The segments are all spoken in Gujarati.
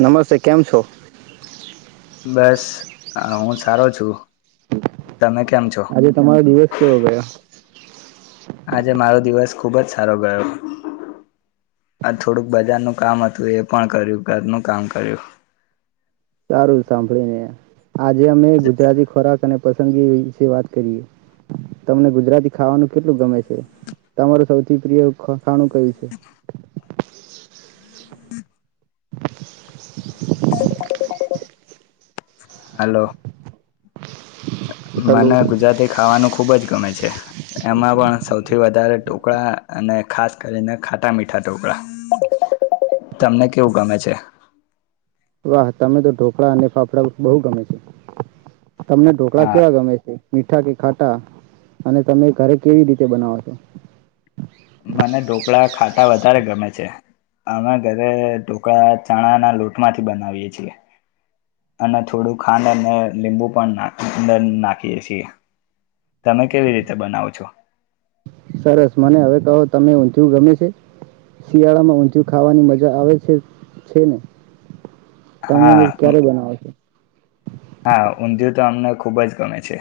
નમસ્તે કેમ છો? બસ હું સારો છું તમે? કેમ છો આજે તમારો દિવસ કેવો ગયો? આજે મારો દિવસ ખુબ જ સારો ગયો આ થોડુંક બજારનું કામ હતું એ પણ કર્યું ઘરનું કામ કર્યું. સારું સાંભળીને આજે અમે ગુજરાતી ખોરાક અને પસંદગી વિશે વાત કરીએ તમને ગુજરાતી ખાવાનું કેટલું ગમે છે તમારું સૌથી પ્રિય ખાણું કયું છે. હલો. મને હલો ગુજરાતી ખાવાનું ખુબ જ ગમે છે એમાં પણ સૌથી વધારે ટુકડા અને ખાસ કરીને ખાટા મીઠા ટુકડા. તમને કેવું ગમે છે? તમે તો ઢોકળા અને ફાફડા બહુ ગમે છે. તમને ઢોકળા હા કેવા ગમે છે? મીઠા કે ખાટા અને તમે ઘરે કેવી રીતે બનાવો છો? મને ઢોકળા ખાટા વધારે ગમે છે અમે ઘરે ઢોકળા ચણાના લોટમાંથી બનાવીએ છીએ અને થોડું ખાંડ અને લીંબુ પણ નાખીએ છીએ તમે કેવી રીતે બનાવો છો? સરસ મને હવે કહો તમે ઊંધિયું ગમે છે શિયાળામાં ઊંધિયું ખાવાની મજા આવે છે છે ને. તમે હા ક્યારે બનાવો છો? હા ઊંધિય તો અમને ખૂબ જ ગમે છે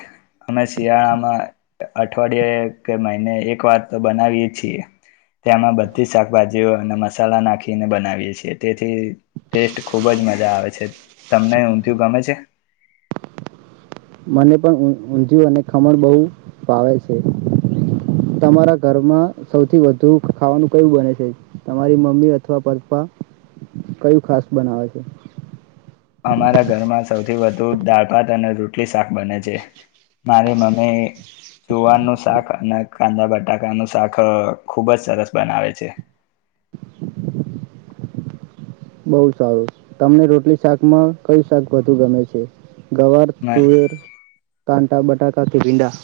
અમે શિયાળામાં અઠવાડિયે કે મહિને એક વાર તો બનાવીએ છીએ તેમાં બધી જ શાકભાજીઓ અને મસાલા નાખીને બનાવીએ છીએ તેથી ટેસ્ટ ખૂબ જ મજા આવે છે તમને ઊંધિય ગમે છે. મને પણ ઊંધિયું અને ખમણ બહુ ફાવે છે તમારા ઘરમાં સૌથી વધુ ખાવાનું કયું બને છે તમારી મમ્મી અથવા પપ્પા કયું ખાસ બનાવે છે. અમારા ઘરમાં સૌથી વધુ દાળ ભાત અને રોટલી શાક બને છે મારી મમ્મી જુવારનું શાક અને કાંદા બટાકાનું શાક ખૂબ જ સરસ બનાવે છે. બહુ સારું તમને રોટલી શાકમાં કયું શાક વધુ ગમે છે? ગવાર તુવેર કાંદા બટાકા કે ભિંડા.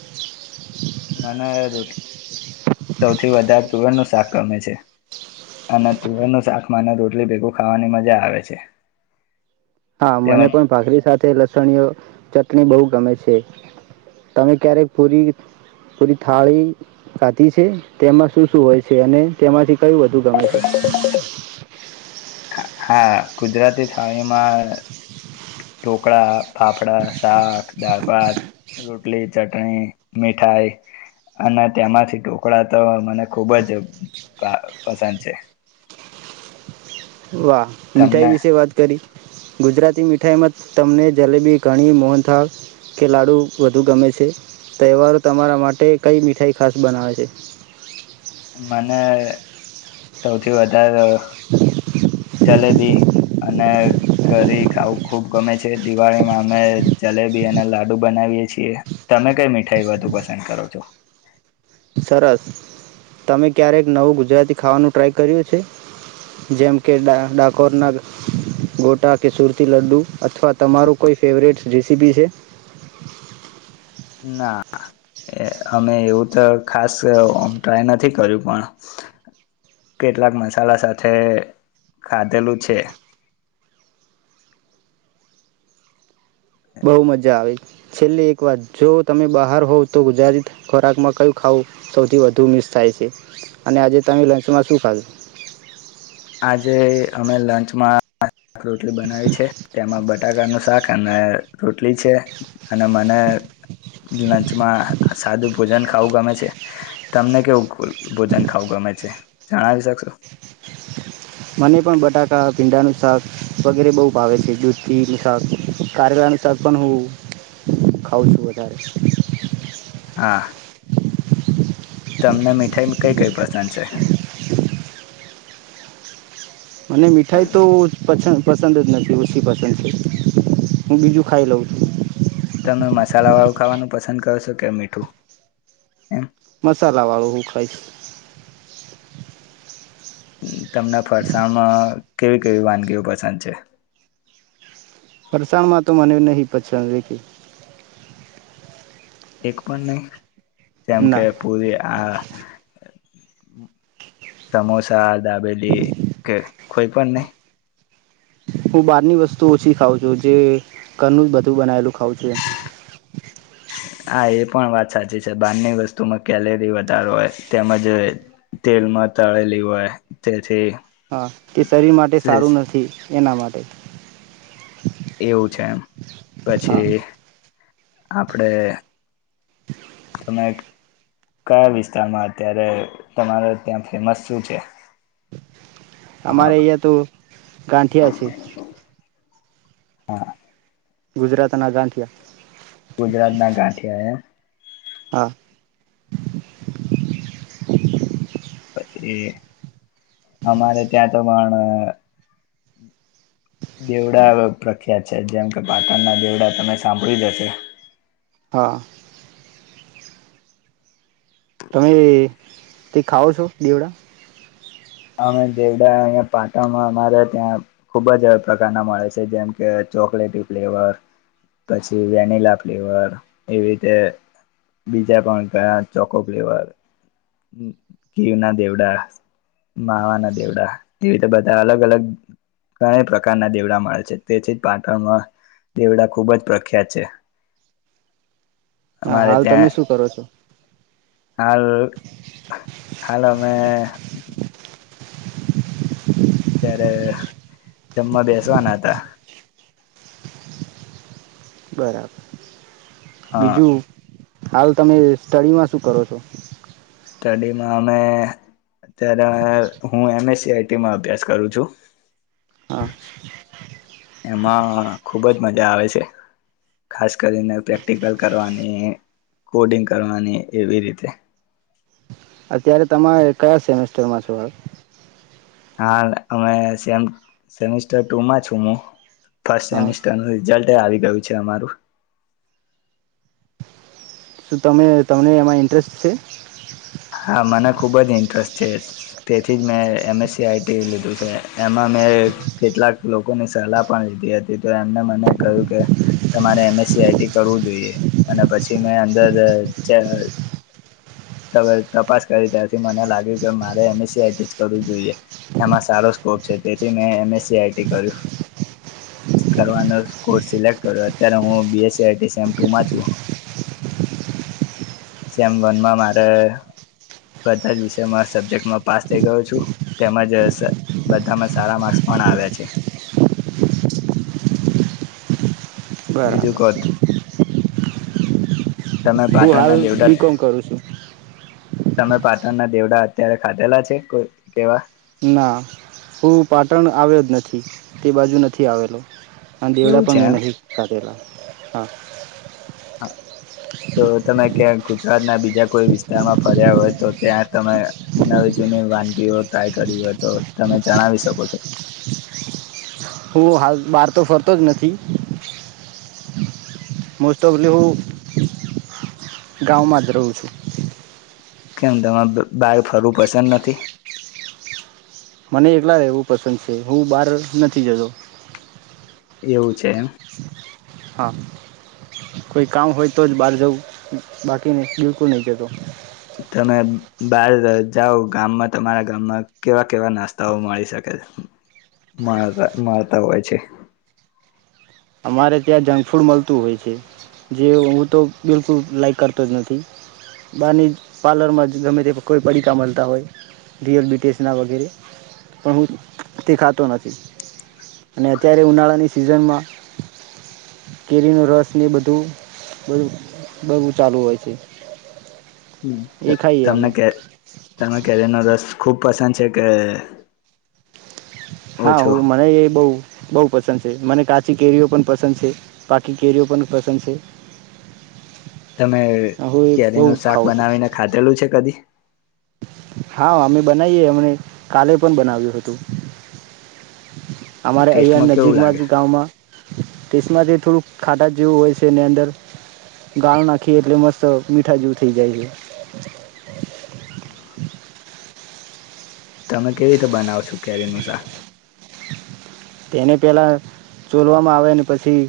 મને સૌથી વધારે તુરણનું શાક ગમે છે અને તુરરણનું શાક મને રોટલી ભેગું ખાવાની મજા આવે છે. હા મને તેમજ પણ ભાખરી સાથે લસણીઓ ચટણી બહુ ગમે છે તમે ક્યારેક પૂરી પૂરી થાળી ખાધી છે તેમાં શું શું હોય છે અને તેમાંથી કયું બધુ ગમે છે. હા ગુજરાતી થાળીમાં ઢોકળા પાાપડા સાક. દળપાત રોટલી ચટણી મીઠાઈ અને તેમાંથી ટઢોકળા તો મને ખૂબ જ પસંદ છે. વાહ મીઠાઈ તમને વિશે વાત કરી. ગુજરાતી મીઠાઈમાં તમને જલેબી ઘણી મોહનથાળ કે લાડુ વધુ ગમે છે તહેવારો તમારા માટે કઈ મીઠાઈ ખાસ બનાવે છે. મને સૌથી વધારે જલેબી અને ઘરી ખાવું ખૂબ ગમે છે દિવાળીમાં અમે જલેબી અને લાડુ બનાવીએ છીએ તમે કઈ મીઠાઈ વધુ પસંદ કરો છો. સરસ તમે ક્યારેક નવું ગુજરાતી ખાવાનું ટ્રાય કર્યું છે જેમ કે ડાકોરના ગોટા કે સુરતી લડ્ડુ અથવા તમારું કોઈ ફેવરેટ રેસીપી છે. ના અમે એવું તો ખાસ ટ્રાય નથી કર્યું પણ કેટલાક મસાલા સાથે ખાધેલું છે. બહુ મજા આવે છેલ્લી એક વાર જો તમે બહાર હોવ તો ગુજરાતી ખોરાકમાં કયું ખાવું સૌથી વધુ મિસ થાય છે અને આજે તમે લંચમાં શું ખાવો. આજે અમે લંચમાં. આક રોટલી બનાવી છે તેમાં બટાકાનું શાક અને. હ. રોટલી છે અને મને લંચમાં સાદું. ભોજન ખાવું ગમે છે તમને કેવુંલ. ભોજન ખાાવગ મે છે. તણાવ શકશો. મને પણ બટાકા ભીંડાનું શાક વગેરે બહુ ભાવે છે દૂધથીનું શાક કળાનું શાક પણ હું ખાઉં છું વધારે. હા. તમને મીઠાઈ કઈ કઈ પસંદ છે. મને મીઠાઈ તો પ પસંદ જ નથી ઓછી પસંદ છે હું બીજું ખાઈ લઉં છું. તમે મસાલા વાળું ખાવાનું પસંદ કરો છો કે મીઠું એમ. મસાલા વાળું હું ખાઈશ તમને ફરસાણમાં કેવી. કેવી વાનગીઓ પસંદ છે. વરસાણમાં તો મને નહીં પસંદ લે કે. એક પણ નહી. જેમ કે ના પૂરી આ. સમોસા. ગદાબેલી કે. કોઈ પણને હું બહારની વસ્તુ ઓછી ખાઉ છું જે ઘરનું જ બધું બનાવેલું ખાવઉ છું. હા એ પણ વાત સાચી છે બારની વસ્તુમાં કેલેરી વધારો હોય તેમજ તેલમાં તળેલી હોય તેથી. હા તે શરીર માટે સારું નથી. એના માટે. એવું છે એમ હા પછી. આપપડે. ત. કયા વિસ્તારમાં અત્યારે તમારે ત્યાં ફેમસ શું છે. હા આમારે એયા તો ગંઠી છે. હા. ગુજરાતના ગાંધિયા. ગુજરાત ના ગાંઠિયા એ. હા. પ અમારે ત્યાં તો પણ. દેવડા પ્રખ્યાત છે જેમ કે પાટણના દેવડા તમે સાંભળી જશે. હા. તમે તે ખઓ છો દેવડા. અમે દેવડા અહીં પાટણમાં અમારે ત્યાં ખુબ જ પ્રકારના મળે છે જેમ કે ચોકલેટી ફ્લેવર પછી વેનિલા ફ્લેવર એવી રીતે બીજા પણ કયા ચોકો ફ્લેવર ઘીવ ના દેવડા. માવાના દેવડા. એવીતે બધા અલગ અલગ ઘણે પ્રકારના દેવડા મળે છે તેથી પાટણમાં દેવડા ખૂબ જ પ્રખ્યાત છે. હા અમારે હાલ તમે ત્યાં શું કરો છો હાલ હાલ અમે ત જમવા બેસવાના હતા. બરાબર. હા બીજું. હાલ તમે સ્ટડીમાં શું કરો છો. સ્ટડીમાં અમે અત્યારે હું એમએસ સઆઈ માં અભ્યાસ કરું છું. હા એમાં ખુબ જ મજા આવે છે ખાસ કરીને પ્રેક્ટિકલ કરવાની કોડિંગ કરવાની એવી રીતે. અત્યારે તમામે કયા સેમેસ્ટરમાં છો હાલ. હા અમે સેમિસ્ટર ટુમાં છું હું. ફસ્ટ હા સેમેસ્ટર રિઝલ્ટ. આવી ગયું છે અમારું. શું તમે તમને એમાં ઇન્ટરેસ્ટ છે. હા મને ખૂબ જ ઇન્ટરેસ્ટ છે તેથી જ મેં એમએસસી આઈટી લીધું છે એમાં મેં કેટલાક લોકોની સલાહ પણ લીધી હતી તો એમને મને કહ્યું કે તમારે એમએસસી આઈટી કરવું જોઈએ અને પછી મેં અંદર તપાસ કરી ત્યાંથી મને લાગ્યું કે મારે એમએસસીઆટી જ કરવું જોઈએ એમાં સારો સ્કોપ છે તેથી મે એમસસીટી કર્યું કરવાનો સિલેક કર્યો અત્યારે હું બીસ ટમાં છ. સેમ વનમાં મારે બધા જ વિષમાં સબ્જેક્ટમાં પાસ થઈ ગયો છું તેમજ બધામાં સારા માર્ક્સ પણ આવ્યા છે. બીજું કહો બરાબર. [inaudible] હું હાલ પાટણના દેવડા બી કોમ કરું છું. તમે પાટણ ના દેવડા અત્યારે ખાધેલા છે કોઈ કેવા. ના હું પાટણ આવ્યો જ નથી તે બાજુ નથી આવેલો. અને એવું દેવડા છે પણ એમ મેનહી સાથેલા. હા. કે ગુજરાત ના બીજા કોઈ વિસ્તારમાં ફર્યા હોય તો ત્યાં તમે નવી જૂની વાનગીઓ ટ્રાય કરી હોય તો તમે જણાવી શકો છો. હું હાલ બહાર તો ફરતો જ નથી. મોસ્ટ અફ લ હું ગામામમાંધ રઉ છું. કેમ તમારે બાર ફરવું પસંદ નથી? મને એકલા રહેવું પસંદ છે હું બહાર નથી જતો. એવું છે એમ. હા, કોઈ કામ હોય તો જ બહાર જવું બાકીને બિલકુલ નહીં જતો. તમે બાર જાઓ ગામમાં તમારા ગામમાં કેવા કેવા નાસ્તાઓ મળી શકે મળતા હોય છે? અમારે ત્યાં જંકફૂડ મળતું હોય છે, જે હું તો બિલકુલ લાાઈક કરતો જ નથી, બહારની જ પાર્લરમાં ગમે તે કોઈ પડીતા મળતા હોય, રીયલ બીટીસના વગેરે, પણ હું તે ખાતો નથી, અને અત્યારે ઉનાળાની સિઝનમાં કેરીનો રસને બધું બધું ચાલુ હોય છે. એ ખાઈએ તમને અમે કે તમે કેરીનો રસ ખૂબ પસંદ છે કે હા હ ઓછો મને એ બહ બહ પસંદ છે મને કાચ ચી કેરીઓ પણ પસંદ છે, પાકી કેરીઓ પણ પસંદ છે. તમે હું એ બહુ કેરીનું શાક ખાઉં છું બનાવીને ખાધેલું છે કદી? હા અમે બનાવીએ એમણે કાલે પણ બનાવ્યું હતું. એ અમારે અહીં ટેસ્ટમાં કેવું નજીકમાં લાગે જ ગામંમાં ટેસમાંથી થોડુંક ખાટા જેવું હોય છેની અંદર, ગાળો નાખીએ એટલે મસ્ત મીઠા જેવું થઈ જાય છે. તમે કેવી રીતે બનાવ છો કેરીનું શાક? તેને પહેલાં ચોલવામાં આવેને પછી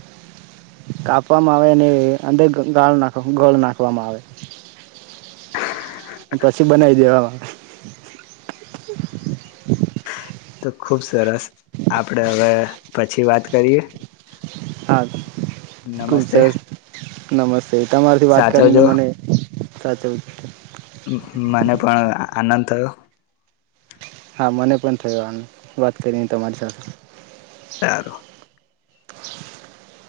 કાપવામાં આવે અને અંદર ગાળ નાખ ગળ નાખવામાં આવે. પછી બનાવી દેવાવામાં. તો ખુબ સરસ, આપણે હવે પછી વાત કરીએ. હા ખુબ નમસ્તે સરસ નમસ્તે તમારાથી વાત કરીને સાચવજો મને સાચવું છે. મને પણ આનંદ થયો. હા મને પણ થયો વાત કરીને તમારી સાથે. સારું. [inaudible]